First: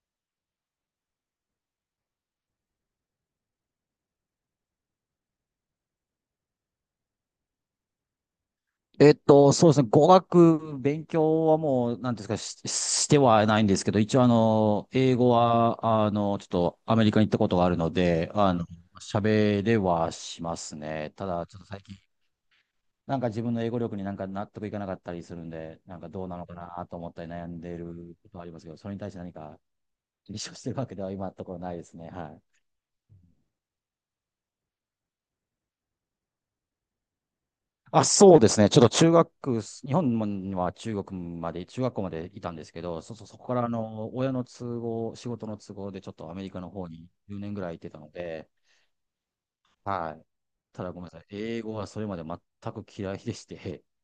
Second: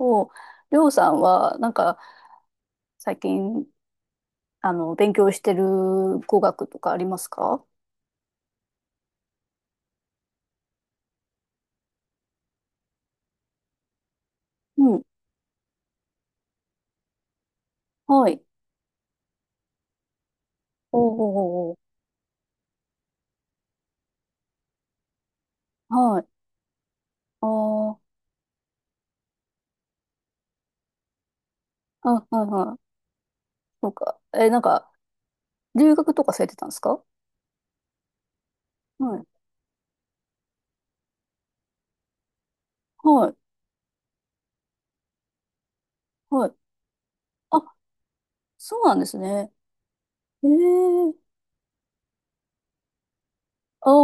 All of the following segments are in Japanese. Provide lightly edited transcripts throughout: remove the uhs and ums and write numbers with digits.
お、りょうさんは、最近、勉強してる語学とかありますか？そうですね。語学勉強はもう、なんていうんですか、してはないんですけど、一応うん。英語は、ちょっとアメリカに行ったことがあるのはで、い。喋れはしますおーね。おーただ、ちょっとおー最近、なんか自分の英語力になんか納得いかなかったりするんで、なんかおーはどい。うなのかなと思ったりあ悩んでーることはありますけど、それに対して何か、立証してるわけでは今のところないですね。あ、ははいはい。いはい。そうか。え、留学とかされてたんですか？あ、そうですね。ちょっと中はい。学、日本には中学まで、中学校までいたんですけど、そ、そ、はい。そこから親の都合、仕事の都合でちょっとアメはリい。カの方に10年ぐらあ、い行ってたので、そうなんですね。はい。えただごめんえ。なさい。英語はそれまで全く嫌いでして、ああ、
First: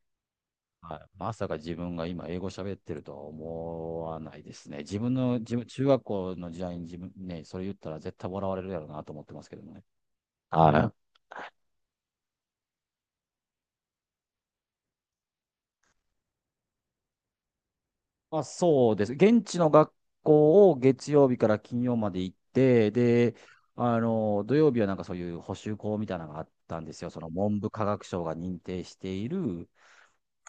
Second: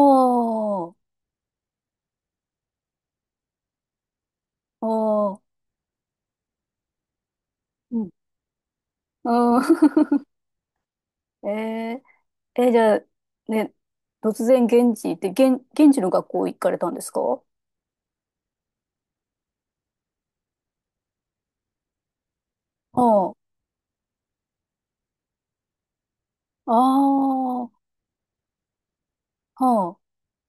あーはい。まさか自分が今英語喋ってるとは思わないですね。あ自分の、ー、自分、中学校の時代に自分ね、それ言ったうらん。絶対笑われるやろうなと思ってますけあどね。あ。はい。えー、え、じゃあ、ね、突然現地行って、現地の学校行かれたんですか？まあ、そうです。現地の学校を月曜日から金曜まで行って、ああ。で、土曜日はなんかそういう補習校みたいなのがあっあたんですよ。その文あ、は部科学省が認定している、あ。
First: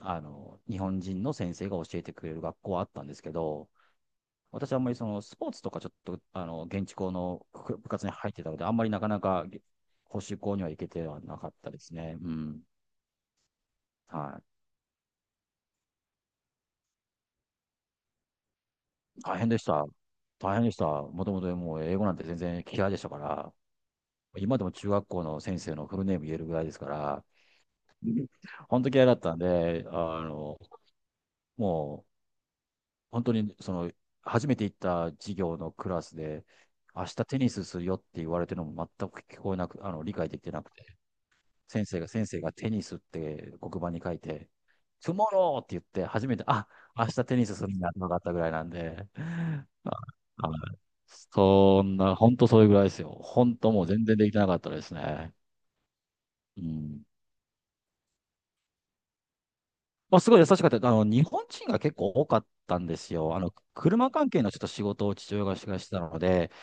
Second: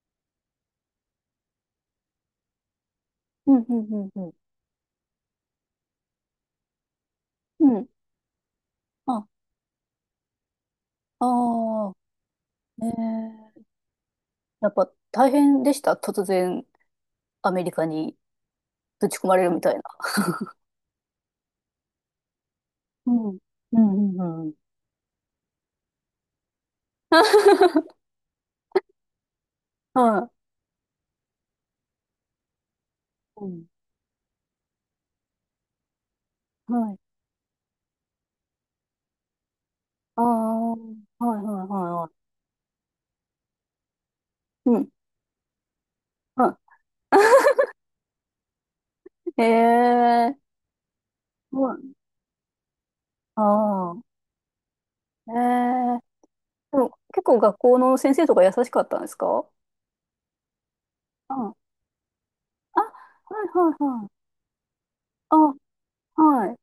日本人の先生が教えてくれる学校はあったんですけうん、ど、うん、うん、うん。私はあんまりそのスポーツとかちょっと、現地校のう部ん。部活に入ってたので、あんまりなかなあ、か補習校には行けてはなかったでああ、すね。うん。ええ。はい。やっぱ大変でした。突然アメリカにぶち込ま大れ変るでみしたいな。た。大変でした。もともともう英語なんて全然嫌いでしたうかん。ら。うん、うん、うん。今でも中学校の先生のフルネーム言えるぐらいですから、本当嫌いだったんで、はもう、本当い。うに、ん。初めて行った授業のクラスで、はい。明日テニスするよって言われてるのも全く聞こえなく、理ああ、解できてなくはて、い、はい、先はい、生が、は先生がテニスって黒板に書いて、い。うん。トゥモローって言って、初めて、はい。あ、明日テニ スするんだって分かったぐらいなんで、ええ。はい、はそい。んな、本当それぐらいですよ。あ本当もう全あ。然できてなかったですえね。え。うでもん。結構学校の先生とか優しかったんですか？あ、すごい優しかった。日ああ、本は人が結構多かったい、んですよ。はい、はい。車関係のちょっと仕事を父あ、親がしてたのはい、はで、い、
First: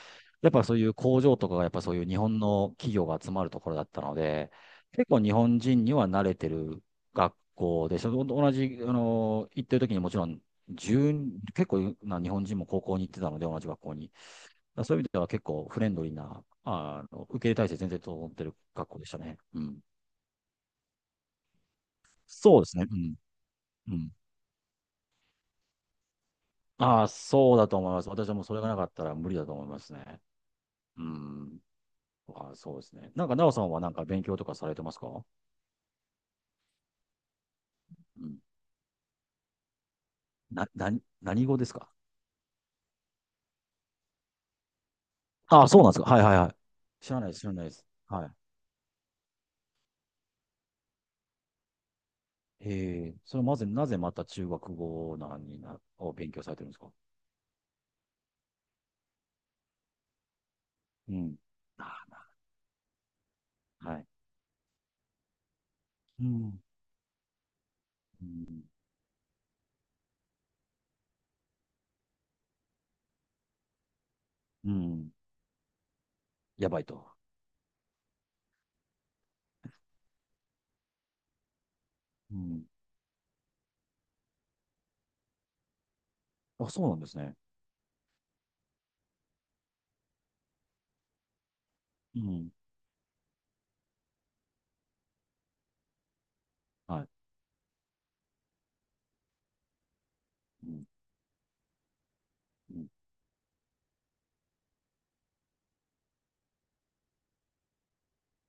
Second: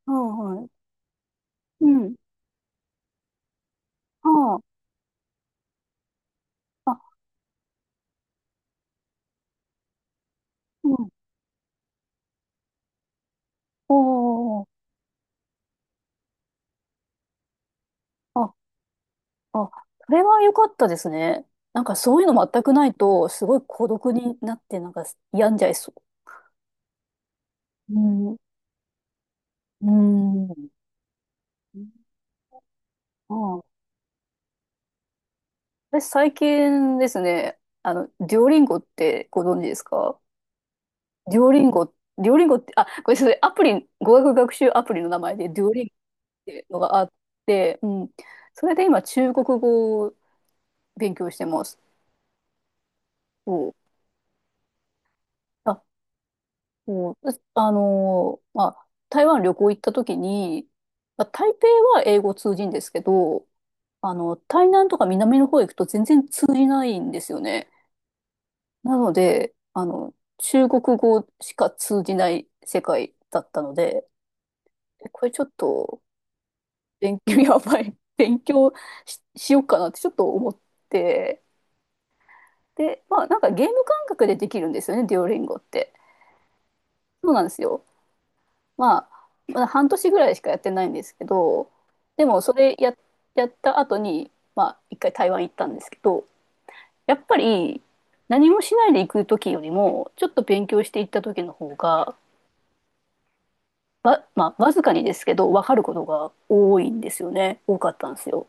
やっはぱそうい。いう工場とかが、やっぱうそういうん。日本の企業が集まるところだったので、あ結構日本人には慣れてるあ、あ、学校で、その同じ、行ってる時にもちろん、1うん。結構な日本人も高校に行ってたので、同じ学校に。だおー、からそういう意味では結構フレンドリーな、受け入れ体制全然整ってあ、る学校でしたね。うあ、ん。それは良かったですね。なんかそういうのそ全うでくすなね。いうん、と、すごい孤うん。独になって、なんか病んじゃいそああ、そうだと思いう。うます。私はん、もうそれがなかったら無理だと思いまうすね。ん。うん。ああ、そうですね。なんあか、なおさあ、んはなんか勉強とかされてますか？私最近ですね、うデん。ュオリンゴってご存知ですか？な、な、デュ何オ語リでンすゴ、か？デュオリンゴって、あ、ごめんなさい、アプリ、語学学習アプリの名前でデあュあ、オそリうンゴなんですか。はいはいっはていうのがあい。知っらないです、知らないでて、す。うん。はい。それで今中国語を勉強してます。ええ、それまず、そう。なぜまた中学語なんにな、あ、を勉強されてるんですか？もう、まあ、台湾旅行行った時に、うまあ、ん。台北は英あ語通じんですけど、あ、はい。台南とか南の方行くと全う然通ん。じないんですよね。うん。なので、中国語しか通じない世界だったので、うえん。これちょっとやばいと。勉強 やばい。勉強し、しようかなってちょっと思って。うん。で、まあなんかゲーム感覚でできるんですよね、デュオリンゴって。あ、そうなんですそうね。なんですよ。まあ、まだ半年ぐらいしかやってないんですけど、うでもん。それや、やった後に、まあ、一回台湾行ったんですけど、はやい。っぱり何もしないで行く時よりも、ちょっとう勉強ん。して行った時の方が、うん。まあ、わずかにですけど、分かることが多いんですよね。多かったんですよ。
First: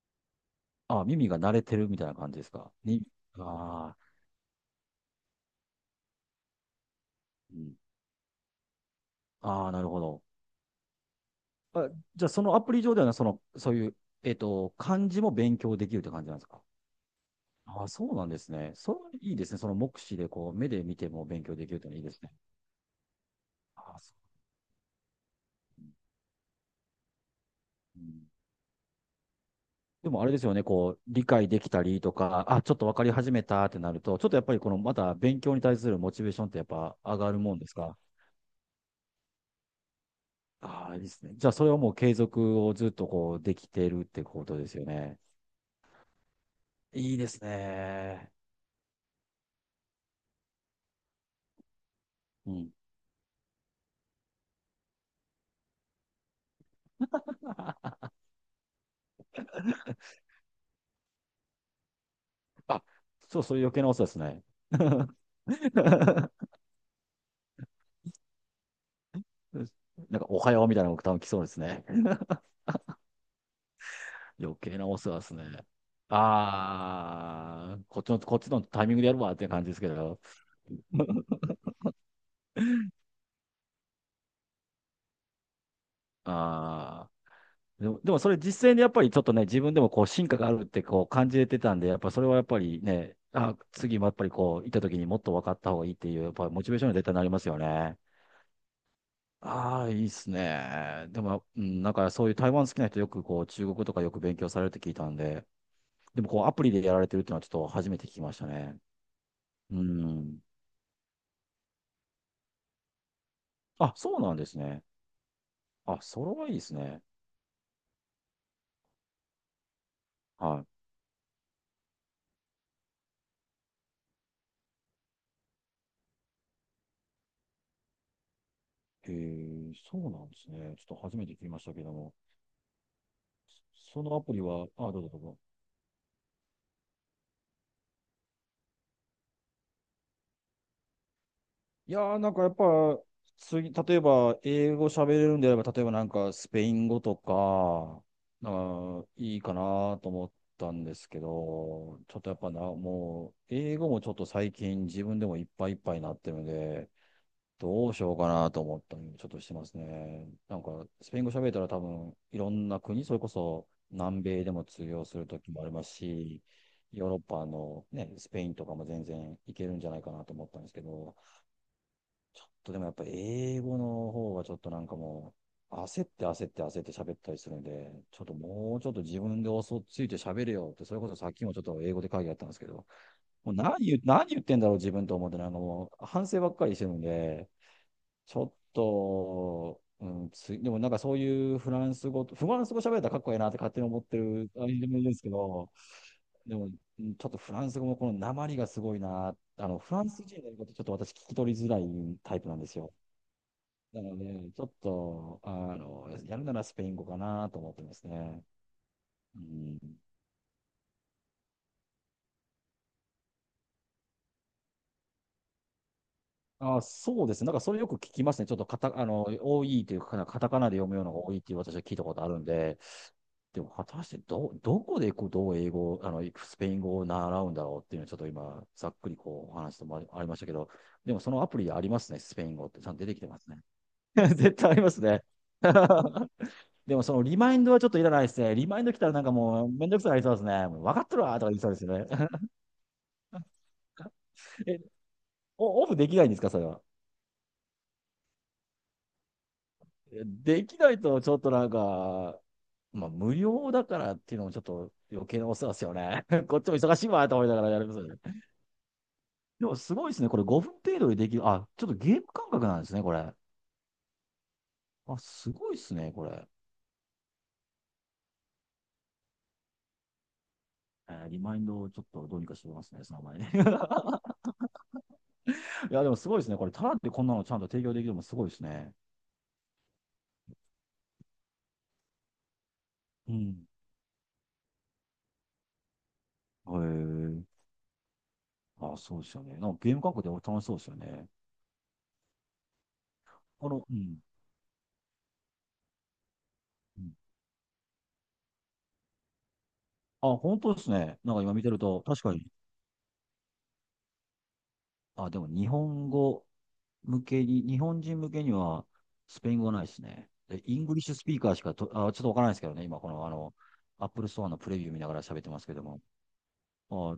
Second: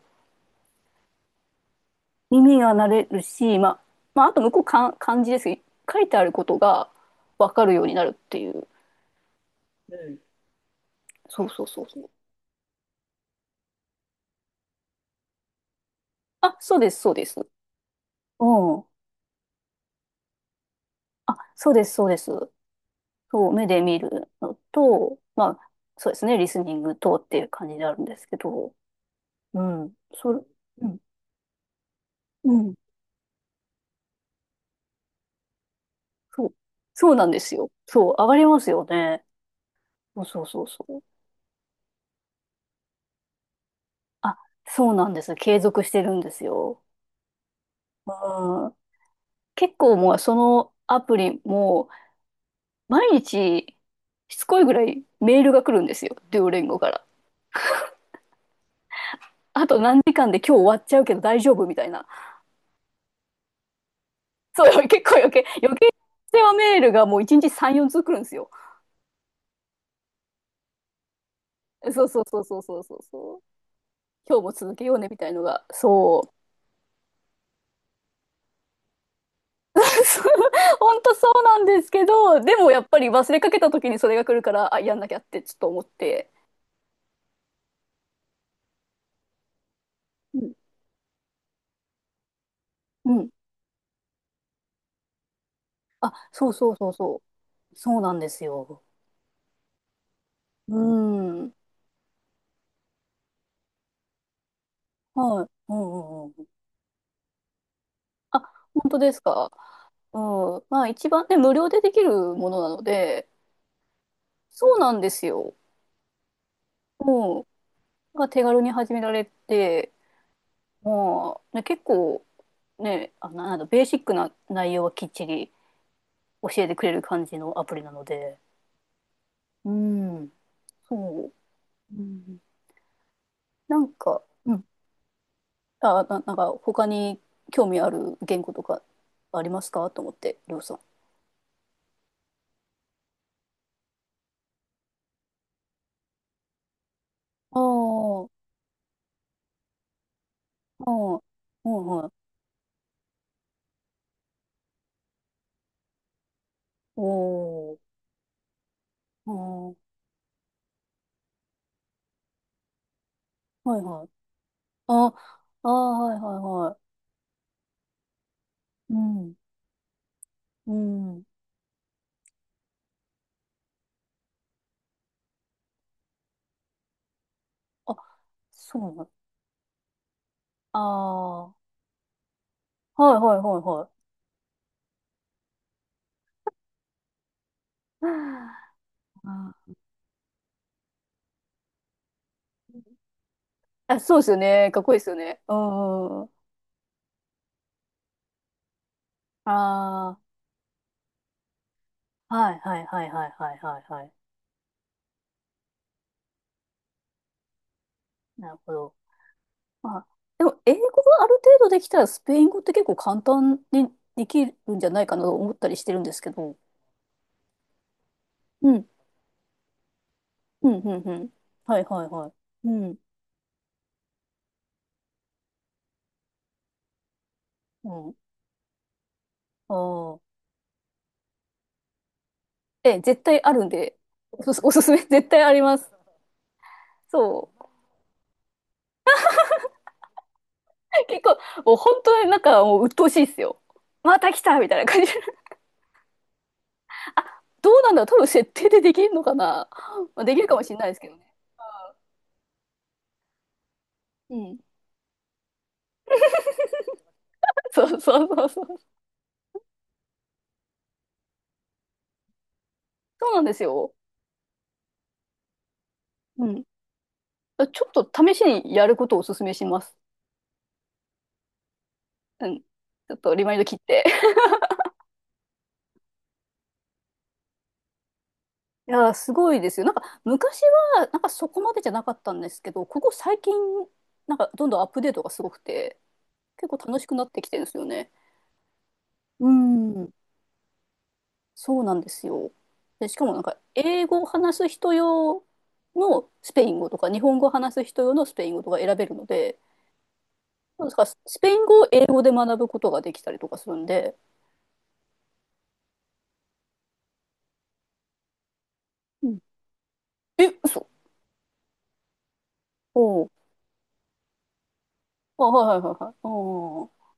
ああ、耳が慣れてるみたいな感じです耳がか慣に、れるし、まあ、ああ。まあ、あと向こう漢字ですけど、書いてあることが分うかるん。ようになるっていう。ああ、なるほど。そうそうそうあ、そう。じゃあ、そのアプリ上ではね、その、そういう、漢字も勉強できるって感じなんですあ、か？そうです、そうです。ああ、そうなんでうすね。ん。それはいいですね。その目視で、こう、目で見てもあ、勉強でそきうるっでていうす、のはいいそうでですす。ね。そう、目であ見あ、そるのと、まあ、う。そうですね、リスニングとっていう感じであうるんですん、けど、うん、でも、あれそでれ、すよね、うこう、ん、理解できたりとか、うあ、ちん、ょっと分かり始めたってなると、ちょっとやっぱり、この、また勉強に対するモチベーショそンっう、てやっぱそう上なんがるですもんでよ。すか？そう、上がりますよね。そうそうそうそああ、いいう。ですね。じゃあ、それはもう継続をずっと、こう、できてるってあ、ことですよそうなんね。です。継続してるんですよ。いいですね。うん、結構もうそのアプリもうん。毎日しつこいぐらいメールが来るんですよ。デュオレンゴから。あと何時間で今日終わっちゃうけど大丈夫みたいな。あ、そう、そういう余計なお世話ですね。そう、結構余計、世 話メールがもう1日3、4通来るんですよ。なんか、おはようみたいなのが多分来そうですね。そうそうそうそうそうそうそう。今日も余続計けなよおうね世み話でたいすのね。が、そう。ああ、こっちの、こっちのタイミングでやるわって感じ ですけそど。う本当そうなんですけど、でもやっぱり忘れかけた時にそれが来るから、あ、やんなきゃってちょっと思って。ああ、でも、でもそれ実践でやっぱりちょっとね、自分でもこう進化うがあん。るってこう感じれてたんで、やっぱそれはやっぱりうね、ん。あ、次もやっぱりこう、行った時にもっと分かった方がいいってあ、いう、やっぱそりうモチそうベーショそンうに絶対そなりますよう。そね。うなんですよ。ああ、いいっすうね。でも、ん。うん、なんかそういう台湾好きな人よくこう、中国とかよく勉強されるって聞いたんはで、い。うでんうもんうこん。うアプリでやられてるっていうのはちょっと初めて聞きましあ、たね。本当ですか。ううん。ん。まあ一番ね、無料でできるものなので、あ、そうなんですそうね。なんですよ。あ、それはいいですね。うん。が手軽に始められて、はまあ、ね、結構、ね、あのなんだベーシックな内容はきっちり教えてくれる感じのアプリなので、い。うへえ、そうなんん、ですね。ちょっと初めそて聞きましたけどう、うも。ん。なんそのアか、プリうん、は、あ、どうぞどうぞ。なんか他に興味ある言語とかありますかと思って、りょうさん。あいやー、なんかやっぱ、次、例えば、英語喋れるんであれば、例えばなんか、スペイン語とか、あ、なんか、いいかなと思ったんああ、ですはいけど、はちょっい。とやっぱな、もう、英語もちょっと最近自分でもいっぱいいっぱいになってるんで、おお、どうしようかなと思ったりちょあっとしてまあ、すね。なんか、スペイン語喋ったら多分、いろんな国、それこそはいはい。南米でも通用あ、する時もあああ、りますはいはいし、はヨーロッパのね、スペインとかもい。う全ん、然いけるんじゃないかなと思ったんでうすけど、ん。ちょっとでもやっぱ英語の方がちょっとなんかもう、焦って焦って焦って喋ったりするんで、あ、ちょっともそうちょっうとなの。自分で嘘をついて喋れよって、それこそさっきあもあ、ちょっと英語で会議やったんですけど、はいはいもうはい何はい。言う、何言ってんだろう自分と思って、なんかもう反省ばっかりしてるんで、ちょっ あ。あと、うん、つい、でもなんかそういうフランス語と、フランス語喋れたらかっこいいなって勝手にあ、思っそてうですよる、あね。れかっでこいもいでいいんすでよすけね。うど、んうんうん。でも、うん、ちょっとフランス語もこの訛りがすごいな、フランあス人の言うことちょっと私聞き取りづらいタあ、イプはないんですはいよ。はいはいはいはいはない。ので、ちょっと、やるならスペイン語かなと思ってますね。なるほど。うん。まあ、でも、英語がある程度できたら、スペイン語って結構簡単にできるんじゃないかなと思ったりしてるんですけど。あ、そうですね。なんかそれよく聞きますね。ちょっとうカん、タ、多いというか、カタカうナでん、読うむん、ようなうのがん。多いっていう私ははい聞いはたいことはあい。るんうで、ん、でも果たしてどこでこうどう英語、スペイン語を習うんだろうっうていうのはちん。ょっと今、ざっくりこうお話ともあありあ。ましたけど、でもそのアプリでありますね、スペイン語ってちゃんとえ、出てき絶てま対すあね。るんで、絶お対ありすすまめすね。絶対あります。でもそのリそマイう。ンドはちょっといらないですね。リマインド来たらなんかもうめんどくさくなりそうですね。もう分かって結る構、わとか言いそうもうですよ本ね。当になんかもう鬱陶しいっすよ。また来たみたえ、いな感じ。オオフできないんですか、それは？どうなんだろう多分設定でできるのかな、まあ、できるかもでしれきないなですいけどとね。ちょっとなんか、まあ無料だからってういうのもん。ちょっと余計なお世話ですよね。こっちも忙しいわと思いながら やそりうまそすうよね。そうそう。でもすごいですね。これ5分程度でできる。あ、ちょっとゲーム感覚なんですね、こそれ。うなんですよ。あ、すごいですね、こうれ。ん。ちょっと試しにやることをお勧めします。えーリマインドをちょっとどううにかん。しちておきますね、ょそっのと前リに。マ インド切って。いや、でもすごいですね。これ、タラってこんなのちゃんと提供できるのもすごいですいね。やー、すごいですよ。なんか昔は、なんかそこまでじゃなかったんですけど、ここう最近、ん。なんかどんどんアップデートがすごくて、結へ構楽しくなってきてるえ。んですよね。あ、そうですようね。なんかゲームん。感覚で楽しそうですよね。そうなんですよ。で、しかもなんか、う英ん。語を話す人用のスペイン語とうか、ん、日本語を話す人用のスペイン語とか選べるので、あ、本当でなんですすか、ね。なんスかペ今イ見ンてる語をと、英語確でかに。学ぶことができたりとかするんで、あ、でも日本語向けに、日本人向けにはうん。スペイン語はないですね。え、でイン嘘。グリッシュスピーカーしかと、あ、ちょっとわからないですけどね、今おこのう。アップルストアのプレビュー見ながら喋あ、ってますはけいはいどはも。いはい。ああ、そあ、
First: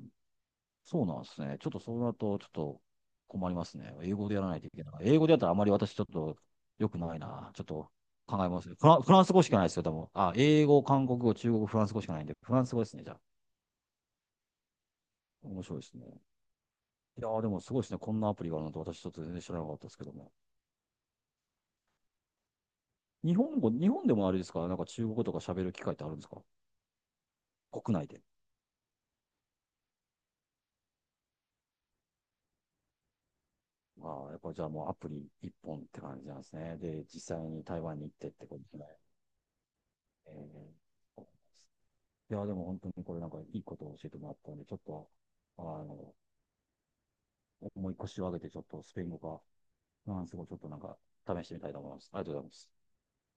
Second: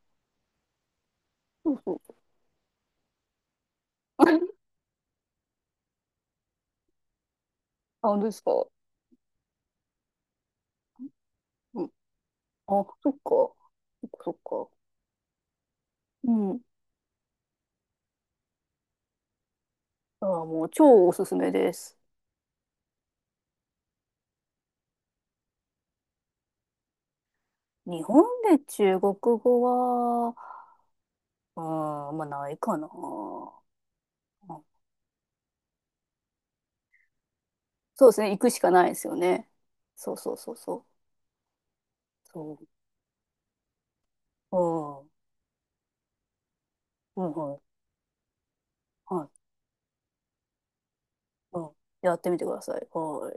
そうなんですね。ちょっうとそそうなう。ると、ちょっと困りますね。英語でやら ないといけない。英語でやったらあまり私ちょっと良くないな。ちょっとあ、本当です考えまか。すね。フランス語しかないですよ、多分。あ、英語、韓国語、中国語、フうラん。ンス語しかないんで、フランス語あ、ですね、そじっゃか。あ。そっかそっか。面白いですね。うん。いやーでもすごいですね。こんなアプリがあるのと私ちょっと全然知らなかったですけどあ、も。もう超おすすめです。日本語、日本でもあれですかなんか中国語とか喋る機会ってあるんですか？国日内で。本で中国語は、うん、まあないかな。ああ、やっぱじゃあもうアプリ一本って感じなんですね。で、実際に台湾にそ行うでっすてね。っ行てくこしとでかすなね。いですよね。そうそうえそうー、そう。いや、でそもう。本当にこれなんかいいことを教えてもらったうんで、ちょっん。と、あの、うん、はい。重い腰を上げてちょっとスペイン語はか、フランス語ちょっとなんか試してい。うみたん。いと思います。やありっがてとうみごてざいくまだす。さい。はい。